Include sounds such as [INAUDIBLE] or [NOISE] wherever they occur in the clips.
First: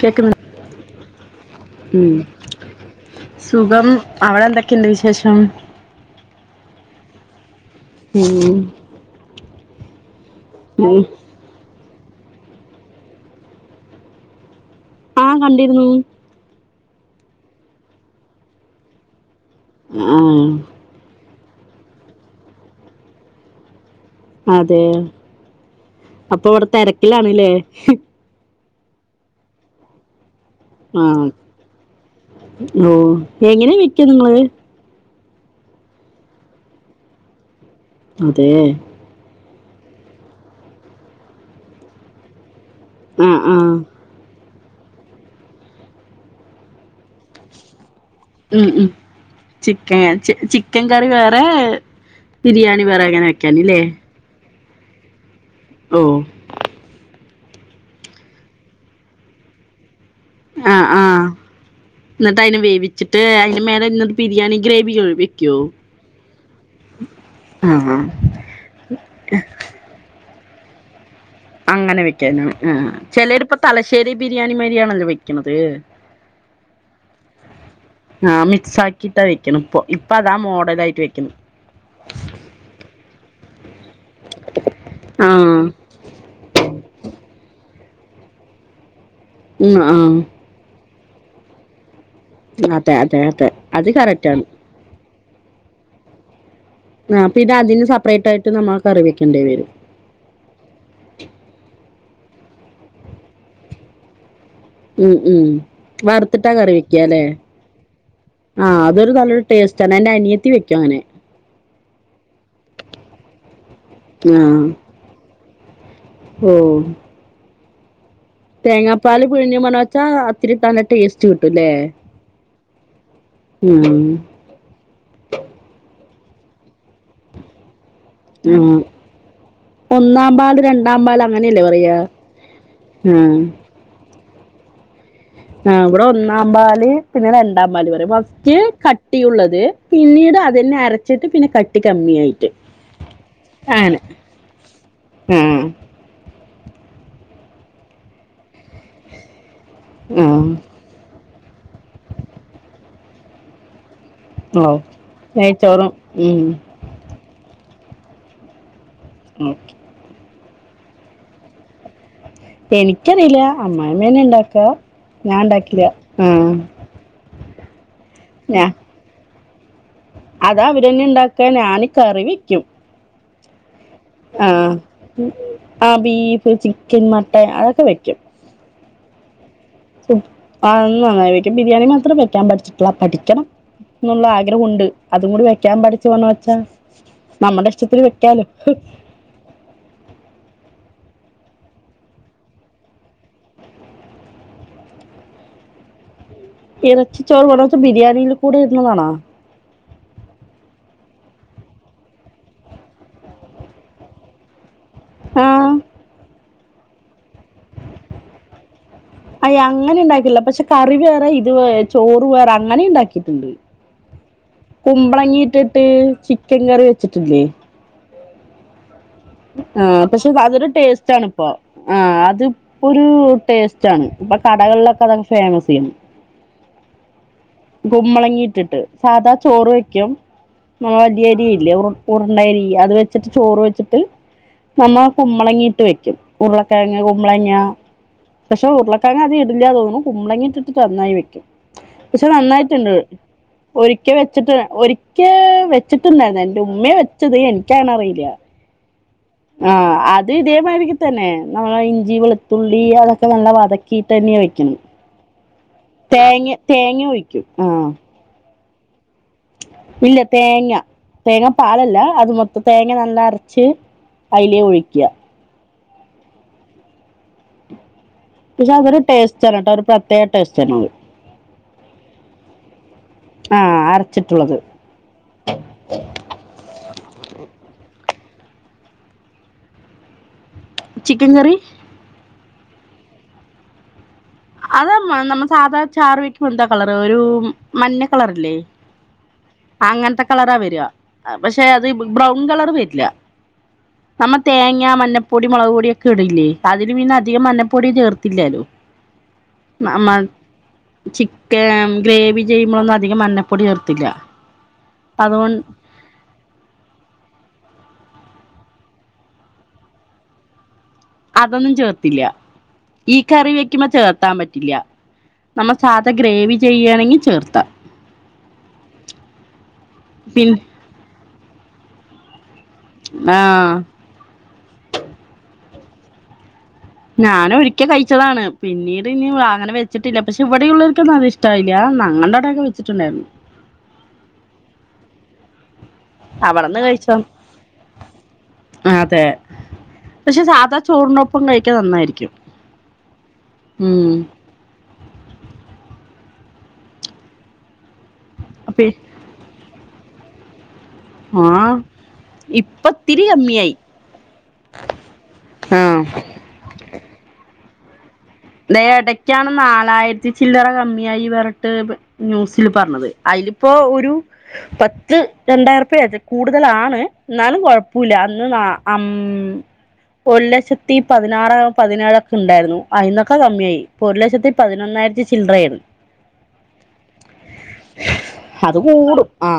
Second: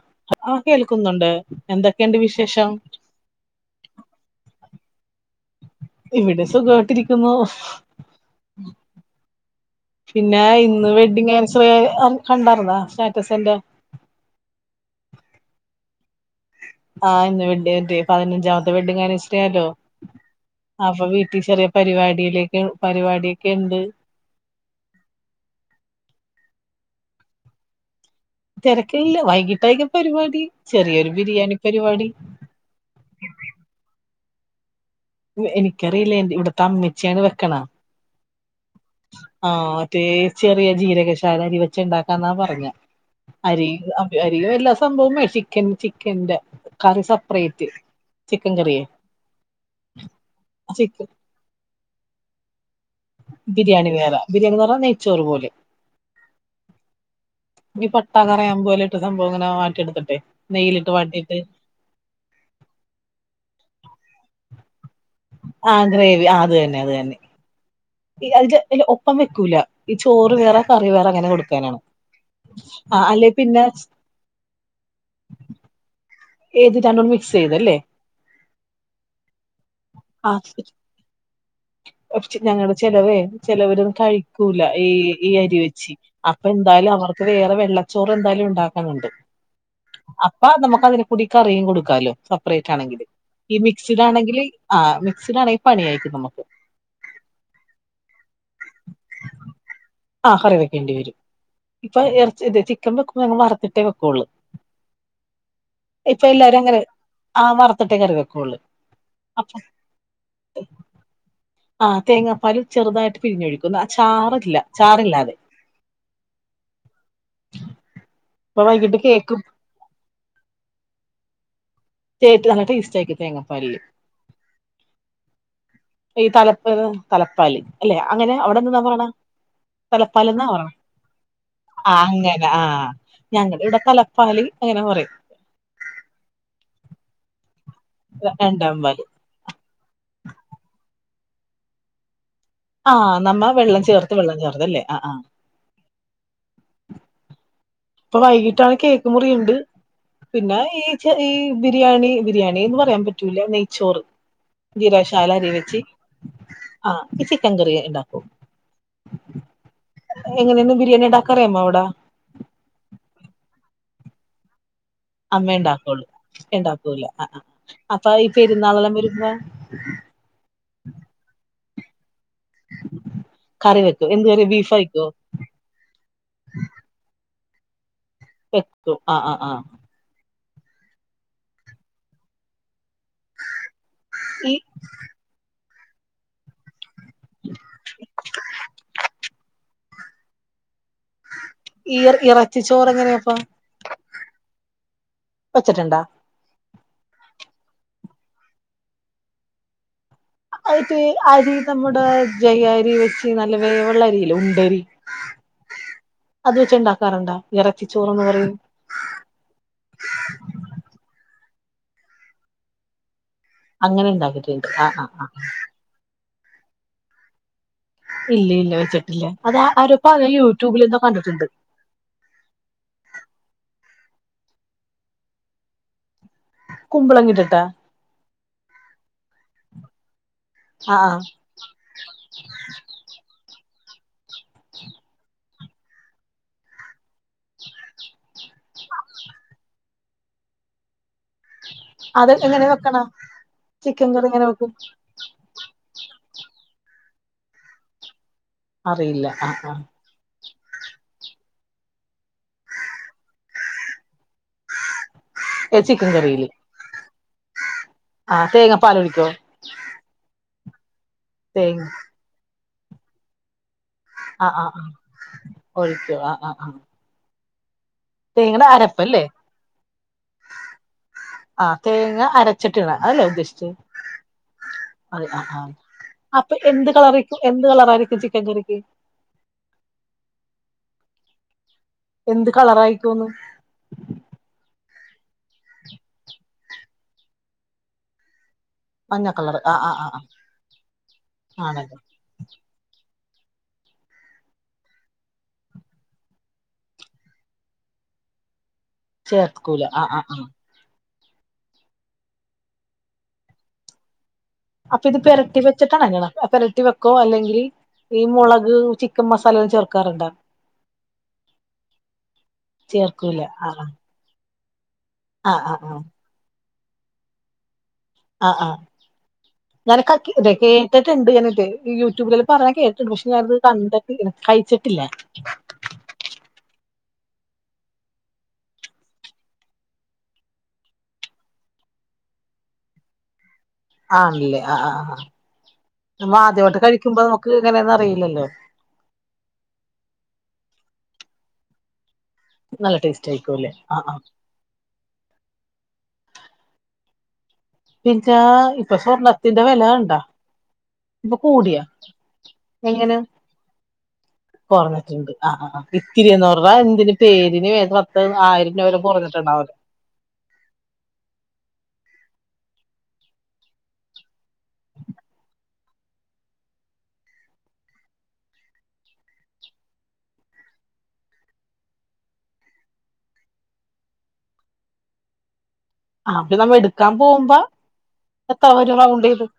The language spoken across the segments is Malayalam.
കേക്കുന്നു ആ കേൾക്കുന്നുണ്ട് ഉം. എന്തൊക്കെയുണ്ട് വിശേഷം എന് വിശേഷം ഇവിടെ സു കേട്ടിരിക്കുന്നു ഉം പിന്നെ ഇന്ന് വെഡിങ്ങാനിവേഴ്സറി ആയത് ആ കണ്ടാർന്നാ സ്റ്റാറ്റസെന്റെ ആഹ കണ്ടിരുന്നു ആഹ വെഡ ന്റെ പതിനഞ്ചാമത്തെ വെഡിങ്ങാനു റ്റേതൊ ആ അപ്പൊ വീ ട്ടി ചെറിയ പരിപാടിയിലേക്ക് പരിപാടിയൊക്കെ ഉണ്ട് അതെ അപ്പൊ അവിടെ തിരക്കിലാണല്ലേ തിരക്കില്ല വൈകിട്ടേയ്ക്ക പരിപാടി ചെറിയൊരു ആഹ ബിരിയാണി പരിപാടി ഓ എങ്ങനാ വെക്ക നിങ്ങള് എ എനിക്കറിയില്ല എന്റെ ഇവിടുത്തെ അമ്മിച്ചയാണ് വെക്കണെ അതെ ആഹ മറ്റേ ചെറിയ ജീരകശാല അരിവെച്ചുണ്ടാക്കാന്നാ പറഞ്ഞെ ആ ആ അരി അരില് വെല്ലോം സംഭവമേ ചിക്കൻ ചിക്കന്റെ കറി സെപ്പറേറ്റ് ചിക്കൻ ഉം കറിയേ ഉം ചിക്കൻ ചിക്കൻ കറി വേറെ ബിരിയാ ണി വേറെ അങ്ങനെ വയ്ക്കാനല്ലേ ബിരിയാണി വേറെ ബിരിയാണി എന്ന് പറഞ്ഞാ നെയ്ച്ചോറ് പോലെ ഓ ഈ പട്ടാ കറയാമ്പു എല്ലായിട്ട് സംഭവം ഇങ്ങനെ വാട്ടിയെടുത്തിട്ടെ ആഹ് നെയ്യിലിട്ട് ആഹ് വാട്ടിയിട്ട് എന്നിട്ട് അയിന് വേവിച്ചിട്ട് അയിന് മേലെ [UNINTELLIGIBLE] ബിരിയാണി ഗ്രേവിയൊ ആഹ് ഗ്രേവി ആ അതന്നെ അതന്നെ ആ ഈ അതിന്റെ [UNINTELLIGIBLE] ഒപ്പം വെക്കൂല ഈ ചോ വേറെ കറി വേറെ അങ്ങനെ കൊടുക്കാനാണ് അങ്ങനെ വെക്കാന ആ അല്ലെ ചെലരിപ്പ പിന്നെ തലശ്ശേരി ബിരിയാണിമാരിയാണല്ലോ വെക്കണത് ഏത് രണ്ടും മിക്സ് ചെയ്തല്ലേ ആഹ് മിക്സ് ആക്കിട്ടാ വെയ്ക്കണ് ഇപ്പൊ ആ ഇപ്പതാ മോഡലായിട്ട് വെയ്ക്കിണ് തെ ചെലവര് കഴിക്കൂല ഈ ഈ ആഹ് അരി വെച്ചി അപ്പ എന്തായാലും അവ അപ്പോ വേറെ വെള്ളച്ചോറ് എന്തായാലും ഉണ്ടാക്കണണ്ട് ഉം ആഹ് അപ്പ നമുക്ക് അതിന് കൂടിക്കറിയും കൊടുക്കാലോ സെപ്പറേറ്റ് അതെ ആണെങ്കിൽ അതെ അതെ ഈ അത് മിക്സിഡ് ആണെങ്കിൽ കറക്റ്റാണ് ആ [UNINTELLIGIBLE] പണിയായ്ക്കും നമ്മക്ക് ആ പിന്നതിന് സെപ്പറേറ്റ് ആയിട്ട് നമ്മ കറിവെക്കേണ്ടി വരും ആ കറി വെക്കേണ്ടി വരും ഇപ്പൊ ഇറച്ചി ചിക്കൻ വെക്കുമ്പോ ഞങ്ങൾ വറുത്തിട്ടേ വെക്കുള്ളൂ ഉം ഉം ഇപ്പൊ വറുത്തിട്ടാ എല്ലാരും കറി അങ്ങനെ വെക്യാല്ലേ ആ വറുത്തിട്ടേ കറി വെക്കുള്ളൂ ആഹ അതൊരു നല്ലൊരു അപ്പൊ ടേസ്റ്റാണ് എന്റെ അനിയത്തി വെക്കും അങ്ങനെ ആ തേങ്ങ പാലും ചെറുതായിട്ട് പിഴിഞ്ഞൊഴിക്കുന്നു ആ ചാറില്ല ആഹ് ചാറില്ലാതെ ഓ ഇപ്പൊ വൈകിട്ട് തേങ്ങാപ്പാല് കേക്കും പിഴിഞ്ഞു മണോച്ചാ ഇത്തിരി തണു ടേസ്റ്റ് കിട്ടൂല്ലേ [UNINTELLIGIBLE] അങ്ങനെ ടേസ്റ്റായിരിക്കും തേങ്ങപാല് ഈ തലപ്പ് തലപ്പാല് അല്ലെ അങ്ങനെ ആഹ് അവിടെന്തന്നാ പറയണ് തലപ്പാല് ഒന്നാം എന്നാണോ പാല് പറയണെ രണ്ടാം പാല് അങ്ങനെയല്ലേ ആ പറയാ അങ്ങനെ ആ ആഹ് ഞങ്ങളിവിടെ തല പാല് അങ്ങനെ പറയും ആ ഇവിടെ ഒന്നാമ്പാല് പിന്നെ ര രണ്ടാം പാല് പറയും ഫസ്റ്റ് രണ്ടാം പാൽ കട്ടിയുള്ളത് പിന്നീട് അതെന്നെ അര വച്ചിട്ട് പിന്നെ കട്ട് കമ്മിയായിട്ട് ആഹ നമ്മ വെള്ളം അങ്ങനെ ചേർത്ത് വെള്ളം ചേർത്ത് അല്ലേ ആ് ആ് ആ ഇപ്പൊ വൈകിട്ടാണ് കേക്ക്‌ മുറി ഉണ്ട് ആ പിന്നെ ഈ ഈ ബിരിയാണി ബിരിയാണി എന്ന് പറയാൻ പറ്റൂല നെയ്ച്ചോറ് ഓ ജീരകശാല നായ്യ് ചോറും ഉ ഇ ചിക്കൻ കറി ഉണ്ടാക്കൂ മ എങ്ങനെയൊന്നും ബിരിയാണി ഉടാക്കാറിയമ്മോ അവിടെ എനിക്കറിയില്ല അമ്മാമ്മേനെ ഉണ്ടാക്കാ അമ്മ ഉണ്ടാക്കള്ളൂഞാൻ ഉണ്ടാക്കൂല ആ അപ്പൊ ഈ ഞാ പെരുന്നാളെല്ലാം വരുബോൾ അതാ അവരെന്നെ ഉണ്ടാക്കുക ഞാൻ കറി വെക്കും കറി വെക്കും എന്ത് കറി ആഹ ബീഫ് ആയിക്കോ ആ ബീഫ് ചിക്കൻ മട്ടൻ അതൊക്കെ വയ്ക്കും എ ആ ആ് ആഹ ആ നന്നായി വെക്കും ബിരിയാണി മാത്രം വെക്കാൻ പഠിച്ചിട്ടി പഠിക്കണം എന്നുള്ള ഈ ആഗ്രഹംണ്ട് അതും കൂടി ക്ൻ പഠിച്ചു പോണു വച്ചാ നമ്മുടെ ഇഷ്ടത്തിൽ വെക്കാലോ ഈർ ഇറച്ചി ചോറ് എങ്ങനെയപ്പം വെച്ചിട്ണ്ടാ ഇറച്ചി ചോറ് [UNINTELLIGIBLE] ബിരിയാണിൽ കൂടെ ഇടുന്നതാണാ അത്പ്പെ അരി നമ്മുടെ ജെയാ അരി വെച്ച് നല്ല വേവ്ള്ള അരില്ലെ ഉണ്ടരി ആ അത് വെച്ച് ഉണ്ടാക്കാറുണ്ടാ ഇറച്ചിച്ചോറ്ന്ന് പറയും അയ് അങ്ങനെ ഉണ്ടാക്കില്ല പക്ഷെ കറി വേറെ ചോറ് വേറെ അങ്ങനെണ്ടാക്കി അങ്ങനെണ്ടാക്കല് കുമ്പളങ്ങി ഇട്ടിട്ട് ക്കൻ കറി വെച്ചിട്ടില്ലേ ഇല്ല ഇല്ല വെച്ചിട്ട് ആ പക്ഷെ അതൊരു ടേസ്റ്റ് കണ്ടിട്ടുണ്ട് ആണ്പ്പൊ ആ അതിപ്പോ ഒരു ടേസ്റ്റ് ആണ് ഇപ്പ കടകൾലൊക്കെ അത് ഫേമസെ കുമ്പളങ്ങ് ഇട്ട് കുമ്പളങ്ങിട്ടിട്ട് സാധാ ചോറ് വെക്കും ആ ആ വലിയ അരി ഇല്ലേ ഉ ഉരുണ്ട അരി അത് വെച്ചിട്ട് ചോറ് വെ ട്ട് നമ്മ കുമ്പളങ്ങി വെക്കും ഉരുളകെഴങ് മ്പളങ്ങ പക്ഷെ ഉരുളകെഴങ്ങ് അതികം ഇടില്ല തോന്നുന്നു പുമ്പളങ്ങിട്ടിട്ട് നന്നായി വെക്കും പക്ഷെ അത് എങ്ങനെ നന്നായിട്ണ്ട് വെക്കണ ഒരിക്ക ചിക്കൻ കറി എങ്ങനെ വെച്ചിട്ട് വെക്കും ഒരികെ വെച്ചിട്ടുണ്ടായിരുന്നു എന്റെ ഉമ്മയാ വെച്ചത് എനിക്ക് അറിയില്ല അറിയില്ല ആ ആ [UNINTELLIGIBLE] തന്നെ നമ്മളെ ഇഞ്ചി വെളുത്തുള്ളി അതൊക്കെ നല്ല വതക്കിട്ട് തന്നെയാ വെക്ണേ ഏ ചിക്കൻ കറിയില്ലെ തേങ്ങ ഒഴിക്കും ആ ആ തേങ്ങാ പാലൊഴിക്കോ ഇല്ല തേങ്ങ തേങ്ങാ തേങ്ങ പാലല്ല അത് മോത് തേങ്ങ നല്ല അരച്ച് ആ അതിലേ ആ ആ ഒഴിക്കുക ഒഴിക്കോ ആ ആ ആ തേങ്ങയുടെ പക്ഷെ അതൊരു അരപ്പല്ലേ ടേസ്റ്റാണ് കേട്ടോ ഒരു പ്രത്യേക ടേസ്റ്റാണ് അത് ആ തേങ്ങ അരച്ചിട്ടിണ അതല്ലേ ആ ഉദ്ദേശിചെ അരച്ചിട്ടുള്ളത് അത് ആ ആ അപ്പൊ എന്ത് കളറയ്ക്കും എന്ത് കളറായിരിക്കും [UNINTELLIGIBLE] ചിക്കൻ കറി എന്ത് കളറായിക്കോന്ന് അതാ നമ്മൾ സാധാരണ ചാർ വയ്ക്ക് വന്താ കളർ ഒരു മഞ്ഞ കളറല്ലേ മഞ്ഞ കളർ ആ ആ ആ ആ അങ്ങനത്തെ കളറാ വരാ പക്ഷെ അത് ആണല്ലേ ബ്രൗൺ കളർ വരില്ല നമ്മ തേങ്ങ മഞ്ഞപ്പൊടി മുളക് പൊടിയൊക്കെ ഇടില്ലേ അതിനു പിന്നെ അധികം മഞ്ഞപ്പൊടി ചേർത്തില്ലല്ലോ ചേർകൂല ആഹ് നമ്മ ആഹ് ചിക്കൻ ഗ്രേവി ചെയ്യുമ്പോഴൊന്നും അധികം മഞ്ഞപ്പൊടി ചേർത്തില്ല അപ്പൊ ഇത് അതുകൊണ്ട് പെരട്ടി വെച്ചിട്ടാണ് അങ്ങനെ പെരട്ടി വെക്കോ അല്ലെങ്കിൽ ഈ മുളക് ചിക്കൻ മസാലയെല്ലാം ചേർക്കാറുണ്ടോ അതൊന്നും ചേർത്തില്ല ഈ ചേർക്കൂല കറി ആ വെക്കുമ്പോ ചേർത്താൻ പറ്റും ഇല്ല ആ ആ നമ്മൾ സാധാ ഗ്രേവി ചെയ്യുകയാണെങ്കിൽ ചേർത്താം ആഹ് ആഹ് ഞാനൊ പിൻ [UNINTELLIGIBLE] കേട്ടിട്ടുണ്ട് ഞ യൂട്യൂബില് പറഞ്ഞ കേട്ടിട്ടണ്ട് പക്ഷെ ഞാനത് ആഹ് കണ്ടിട്ട് കഴിച്ചിട്ടില്ല ഞാനൻ ഒരിക്കെ കഴിച്ചതാണ് പിന്നീട് ഇനി അങ്ങനെ വെച്ചിട്ടില്ല പക്ഷെ ഇവിടെള്ളവർക്കൊന്നും അത് ഇഷ്ടായില്ല ഞങ്ങളുടെ ആടൊക്കെ വെച്ചിട്ടുണ്ടായിരുന്നു ആണല്ലേ ആ ആ ആ നമ്മ ആദ്യമായിട്ട് അവിടെന്ന് കഴിച്ചതാ കഴിക്കുമ്പോ നമുക്ക് ഇങ്ങനെയൊന്നും അറിയിലല്ലോ പക്ഷേ സാധാ ചോറിനൊപ്പം കഴിക്കാൻ നന്നായിരിക്കും നല്ല ടേസ്റ്റ് ആയിരിക്കോല്ലെ ആ ഉം ആ [UNINTELLIGIBLE] അപ്പെ ഇപ്പൊ സ്വർണ്ണത്തിന്റെ വില കണ്ടാ ഇപ്പൊ ആഹ് കൂടിയാ ഇപ്പ എങ്ങനെ ഇത്തിരി കമ്മിയായി കൊറഞ്ഞിട്ടുണ്ട് ആ ആ ആഹ് ഇത്തിരി എന്ന് പറഞ്ഞ എന്തിന് പേരിന് വേണ്ടി ദേ ഇടയ്ക്കാണ് നാലായിരത്തി ചില്ലറ കമ്മിയായി പറഞ്ഞിട്ട് ന്യൂസിൽ പറഞ്ഞത് അതിലിപ്പോ ഒരു പത്ത് രണ്ടായിര രുപ്പയ കൂടുതലാണ് എന്നാലും കുഴപ്പല്ല അന്ന് ഉം ഒരു ലക്ഷത്തി പതിനാറ് പതിനേഴൊക്കെ ഉണ്ടായിരുന്നു അതിന്നൊക്കെ അക്ക കമ്മിയായി ഇപ്പൊ ഒരു ലക്ഷത്തി പതിനൊന്നായിരത്തി ചില്ലറ ആയി ആ അത് നമ്മ എടുക്കാൻ പോകുമ്പോ അത് എത്രതരും റൗണ്ട് കൂടും ചെയ്ത് ആ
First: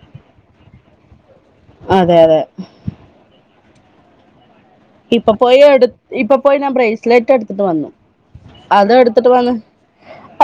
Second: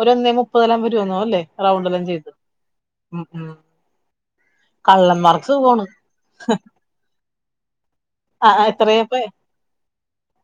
ഒരു ഒന്നേ നുപ്പത് [UNINTELLIGIBLE] അല്ലേ റൗണ്ട് എല്ലാം അതെ ചെയ്ത് അതെ ഉം ഉം ഇപ്പൊ കള്ളന്മാർക്ക് പോയി സുഖാണ് എടു ഇപ്പൊ പോയി ഞാൻ ബ്രേസ്ലെറ്റ് എടുത്തിട്ട് വന്നു ആ അത് എത്രയാപ്പ എടുത്തിട്ട് വന്ന്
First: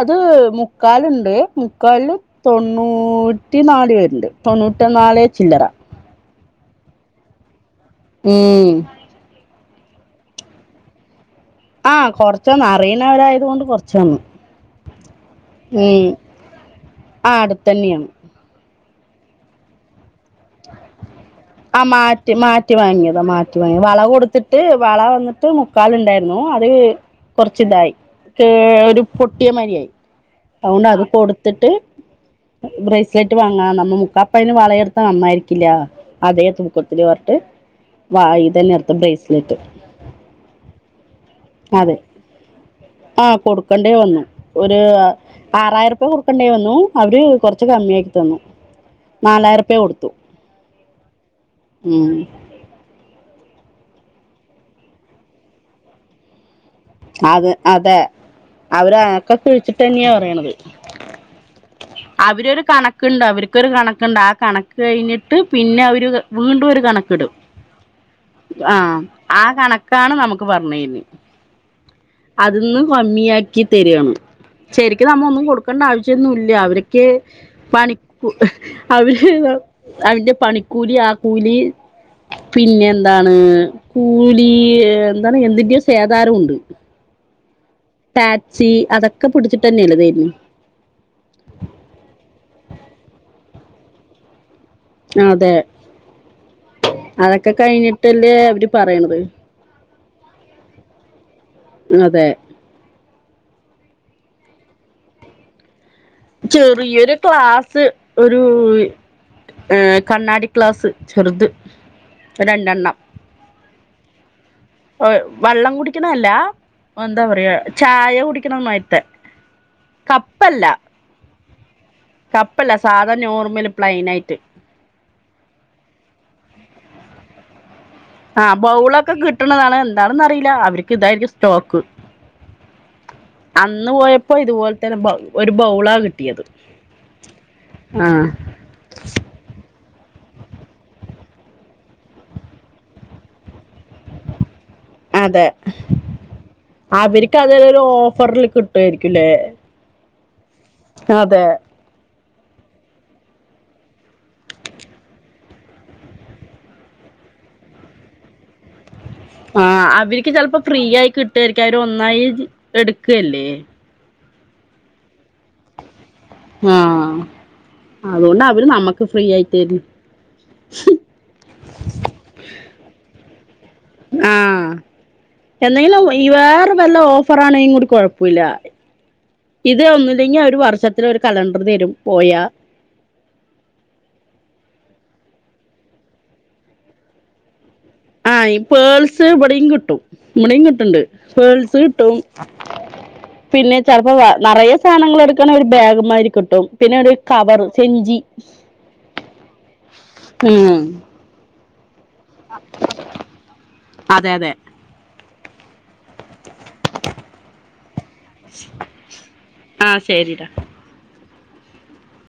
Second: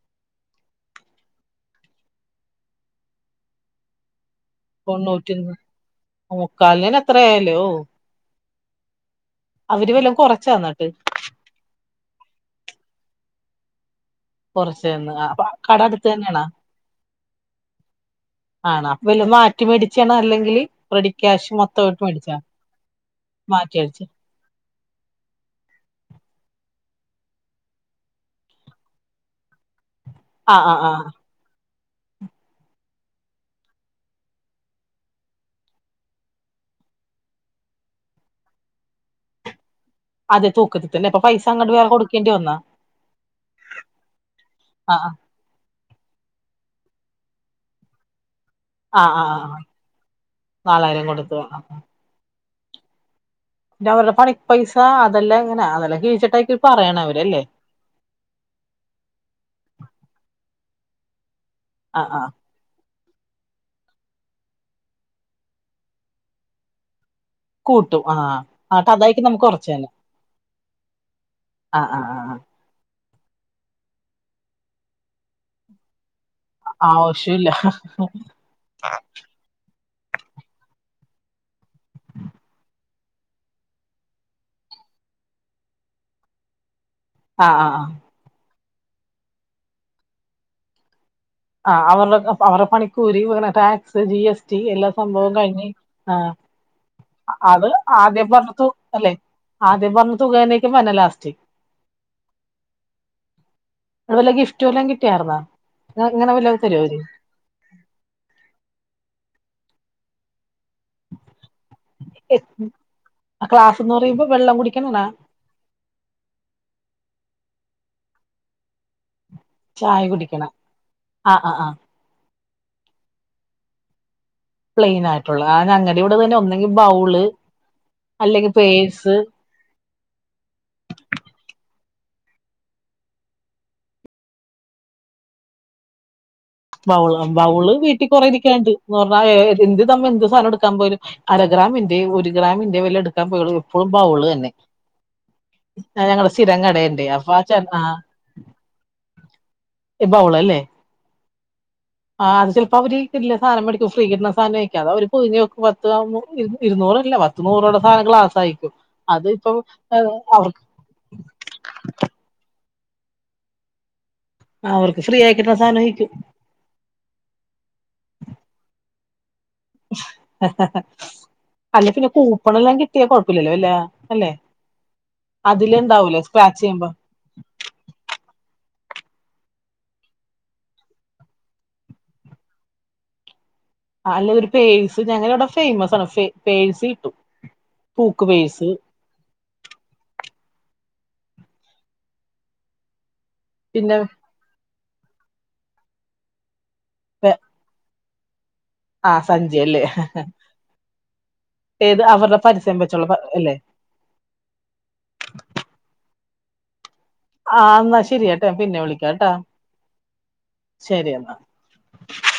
അത് മുക്കാലുണ്ട് മുക്കാല് തൊണ്ണൂറ്റി നാല് വരുന്നിണ്ട് തൊണ്ണൂറ്റി മുക്കാലിന് തന്നെ അത്ര ആയല്ലോ മ്മ് അവര് വല്ലം കൊറച്ചോ എന്നിട്ട് ആ കൊറച്ചൊന്ന് അറിയുന്നവരായത കൊണ്ട് കൊറച്ച് കുറച്ചന്ന് അപ്പൊ കട അടുത്ത് ഉം തന്നെയണാ ആ അടുത്തന്നെയാണ് ആണാ വല മാറ്റി മേടിച് ആ മാറ്റി മേടിച്ചാ മാറ്റി വാങ്ങിയതാ മാറ്റി വാങ്ങിയ വള കൊടുത്തിട്ട് വള വന്നിട്ട് മുക്കാലുണ്ടായിരുന്നു അത് കൊറച്ച ഇതായി ഒരു പൊട്ടിയ മരിയായി ആ ആ അത്കൊണ്ട് ആ അത് കൊടുത്തിട്ട് ബ്രേസ്ലെറ്റ് വാങ്ങണം നമ്മ മുക്കാപ്പയന് വളയ എടുത്ത നന്നായിരിക്കും ില്ല അതേ തൂക്കത്തില് വരട്ട് വ ഇതന്നെടുത്ത് ബ്രേസ്ലെറ്റ് അതെ തൂക്കത്തി തന്നെ പ്പം പൈസ അങ്ങോട്ട് വേറെ അതെ കൊടുക്കേണ്ടി വന്നാ ആ കൊടുക്കണ്ടേ വന്നു ഒരു ആ ആ ആറായിരം രുപ കൊടുക്കണ്ടേ വന്നു അവര് കുറച്ച് കമ്മിയ ആക്കി തന്നു ആ ആ ആ നാലായിരംുപ കൊടുത്തു നാലായിരം കൊട് ത്തു ആ ഉം താ പറഞ്ഞ പണി പൈസ അതെല്ലാം ഇങ്ങനെ അതെല്ലാം കീഴിച്ചിട്ടായി അത് അതെ അവര ഒക്കെ കിഴിച്ചിട്ടന്ന്യാ പറയണത് ആഹ് ആഹ് അവ് രൊരു കണ ക്ക് ണ്ട് അവര്ക്കൊരു കണക്ക്ണ്ട് ആ കണക്ക് കയിഞ്ഞിട്ട് പിന്നെ അവര് ത് വീണ്ടും ഒരു കണക്ക് ടും കൂട്ടും ആഹ് ആ ആഹ് കഥായിക്ക് ആ നമുക്ക് കൊറച്ച് തരാം കണക്കാണ് നമുക്ക് പറഞ്ഞെര്ന് ആഹ് ആഹ് ആഹ് അത്ന്ന്നും വണിയാക്കി [UNINTELLIGIBLE] ശെരിക്കും നമ്മൾ ഒന്നും കൊടുക്കേണ്ട ആവശ്യം ന്നുല്ല്യ അവര്ക്കെ ആവശ്യമില്ല പണി അവര് അവ്ന്റെ പണിക്കൂലി ആക്കൂലി പിന്നെ എന്താണ് കൂലി എന്താണ് എന്തിന്റെ ഓഹ് സേതാരുണ്ട് ആ ആ ടാക്സി അതൊക്കെ പിടിച്ച്ട്ടന്ന്യല്ലേ തെര്ന് ആ അവര്ടെക്കെ അവര്ടെ പണിക്കൂലി വേറെ ടാക്സ് ജി എസ് ഈ എല്ലാ സംഭവോം അതെ കഴിഞ്ഞ് ആ അതൊക്കെ അത് ആദ്യം കഴിഞ്ഞിട്ടല്ലേ പറഞ്ഞ തു അവര് അല്ലെ പറയണത് ആദ്യം പറഞ്ഞ് തൂകാനേക്കും വര്നം ലാസ്റ്റ് മ് അതെ അതുപല്ല ഗിഫ്റ്റ് വല്ലൊം കിട്ടിയാർന്നാ ചെറിയൊരു ക്ലാസ് ഒരു ഏഹ് കണ്ണാടി ക്ലാസ് ചെറുത് രണ്ടെണ്ണം ക്ലാസ് ന്ന് പറയുമ്പോ വെള്ളം കുടി വ വള്ളം കുടിക്കണല്ലാ എന്താ പറയാ ചായ കുടിക്കണമാരിത്തെ ചായ കുടിക്കണം ആഹ് ആഹ് ആഹ് കപ്പല്ല സാധാ നോർമല് പ്ലൈൻ ആയ്ട്ട് പ്ലെയിൻ ആയിട്ടുള്ള അങ്ങടെ ഇവടന്നന്നെ ഒന്നെങ്കിൽ ബൗള് അല്ലെങ്കിൽ ആഹ് പേഴ്സ് ബൗളൊക്കെ കിട്ടണതാണ് എന്താണെന്ന് അറിയില്ല അവർക്ക് ഇതായിരിക്കും സ്റ്റോക്ക്. അന്ന് പോയപ്പോ ഇതുപോൽത്തര ബൗ ഒരു ബൗളാ കിട്ട ബൗള് ബൗള് വീട്ടിൽ കെറേ ഇരിക്കാ ണ്ട് എന്ന് പറഞ്ഞാൽ എന്ത് പ്പ നമ്മൾ എന്ത് സാനം എടുക്കാൻ പോയാലും അര ഗ്രാമിന്റെ ഒരു ഗ്രാമിന്റെ വല്ല എടുക്കാൻ പോയോ അതെ ഞങ്ങളുടെ സ്ഥിരം കടയുണ്ട് അപ്പൊ അവർക്ക് ആ ചെ ആ അതെരു ഓഫറ്‌ല് കിട്ടായിരിക്കുല്ലേ? എ ബൗൾഅല്ലേ? അതെ ആ അത് ചെലപ്പോ അവര് കിടിലം സാധനം മെടിക്കും ഫ്രീ കിട്ടണ സാനയിരിക്കും അത് അവര് പൊതിഞ്ക്കും പത് [UNINTELLIGIBLE] ഇരുന്നൂറല്ല പത്തൂനൂറുടെ സാധനം ഗ്ലാസരിക്കും. ആഹ് അവര്ക്ക് ചിലപ്പേ ഫ്രീ ആയി കിട്ടൊയിരിക്കാരം അവര് ഒന്നായി എടുക്കയല്ലേ ആഹ് ഓൽക്ക് ഫ്രീ ആയികിട്ടണ സാനം വിക്കും. ആഹ് അതോണ്ട് അവര് നമ്മക്ക് ഫ്രീ യായി. അല്ല പിന്നെ കൂപ്പണെല്ലാം കിട്ടിയാ കുഴപ്പ ല്ലല്ലോ അല്ലെ ആ എന്തെങ്കിലും അതിലുണ്ടാവൂലേ സ്ക്രാച്ച് വേറെ ചെയ്യുമ്പോ വല്ല ഓഫറ ആണെങ്കിലും കൂടി കുഴപ്പമില്ല ഇത് ഒന്നില്ലെങ്കിൽ ഒരു വർഷത്തില ഒരു കലണ്ടർ തരും പോയാ ആ അല്ല ഒരു പേഴ്സ് ഞങ്ങ അവിടെ ഫേയ്മസ് ആണ് ഫേ പേഴ്സ് കിട്ടു ആ ഇമ്മണിം കിട്ടുണ്ട് പേഴ്സ് കിട്ടും പിന്നെ ചെിലപ്പോവ നിറയെ സാനങ്ങൾ എടുക്കണ ഒരു ബാഗ്മാതിരി കിട്ടും പിന്നെ ഒരു കവർ ചെഞ്ചി ആഹ് സഞ്ചിയല്ലേ ഉം ഏത് അവരുടെ പരസ്യം വെച്ചുള്ള പ അല്ലേ അതെ അതെ ആഹ് എന്നാ ശരിയാട്ടെ പിന്നെ വിളിക്കാട്ടാ ആ ശരിടാ ശരി എന്നാ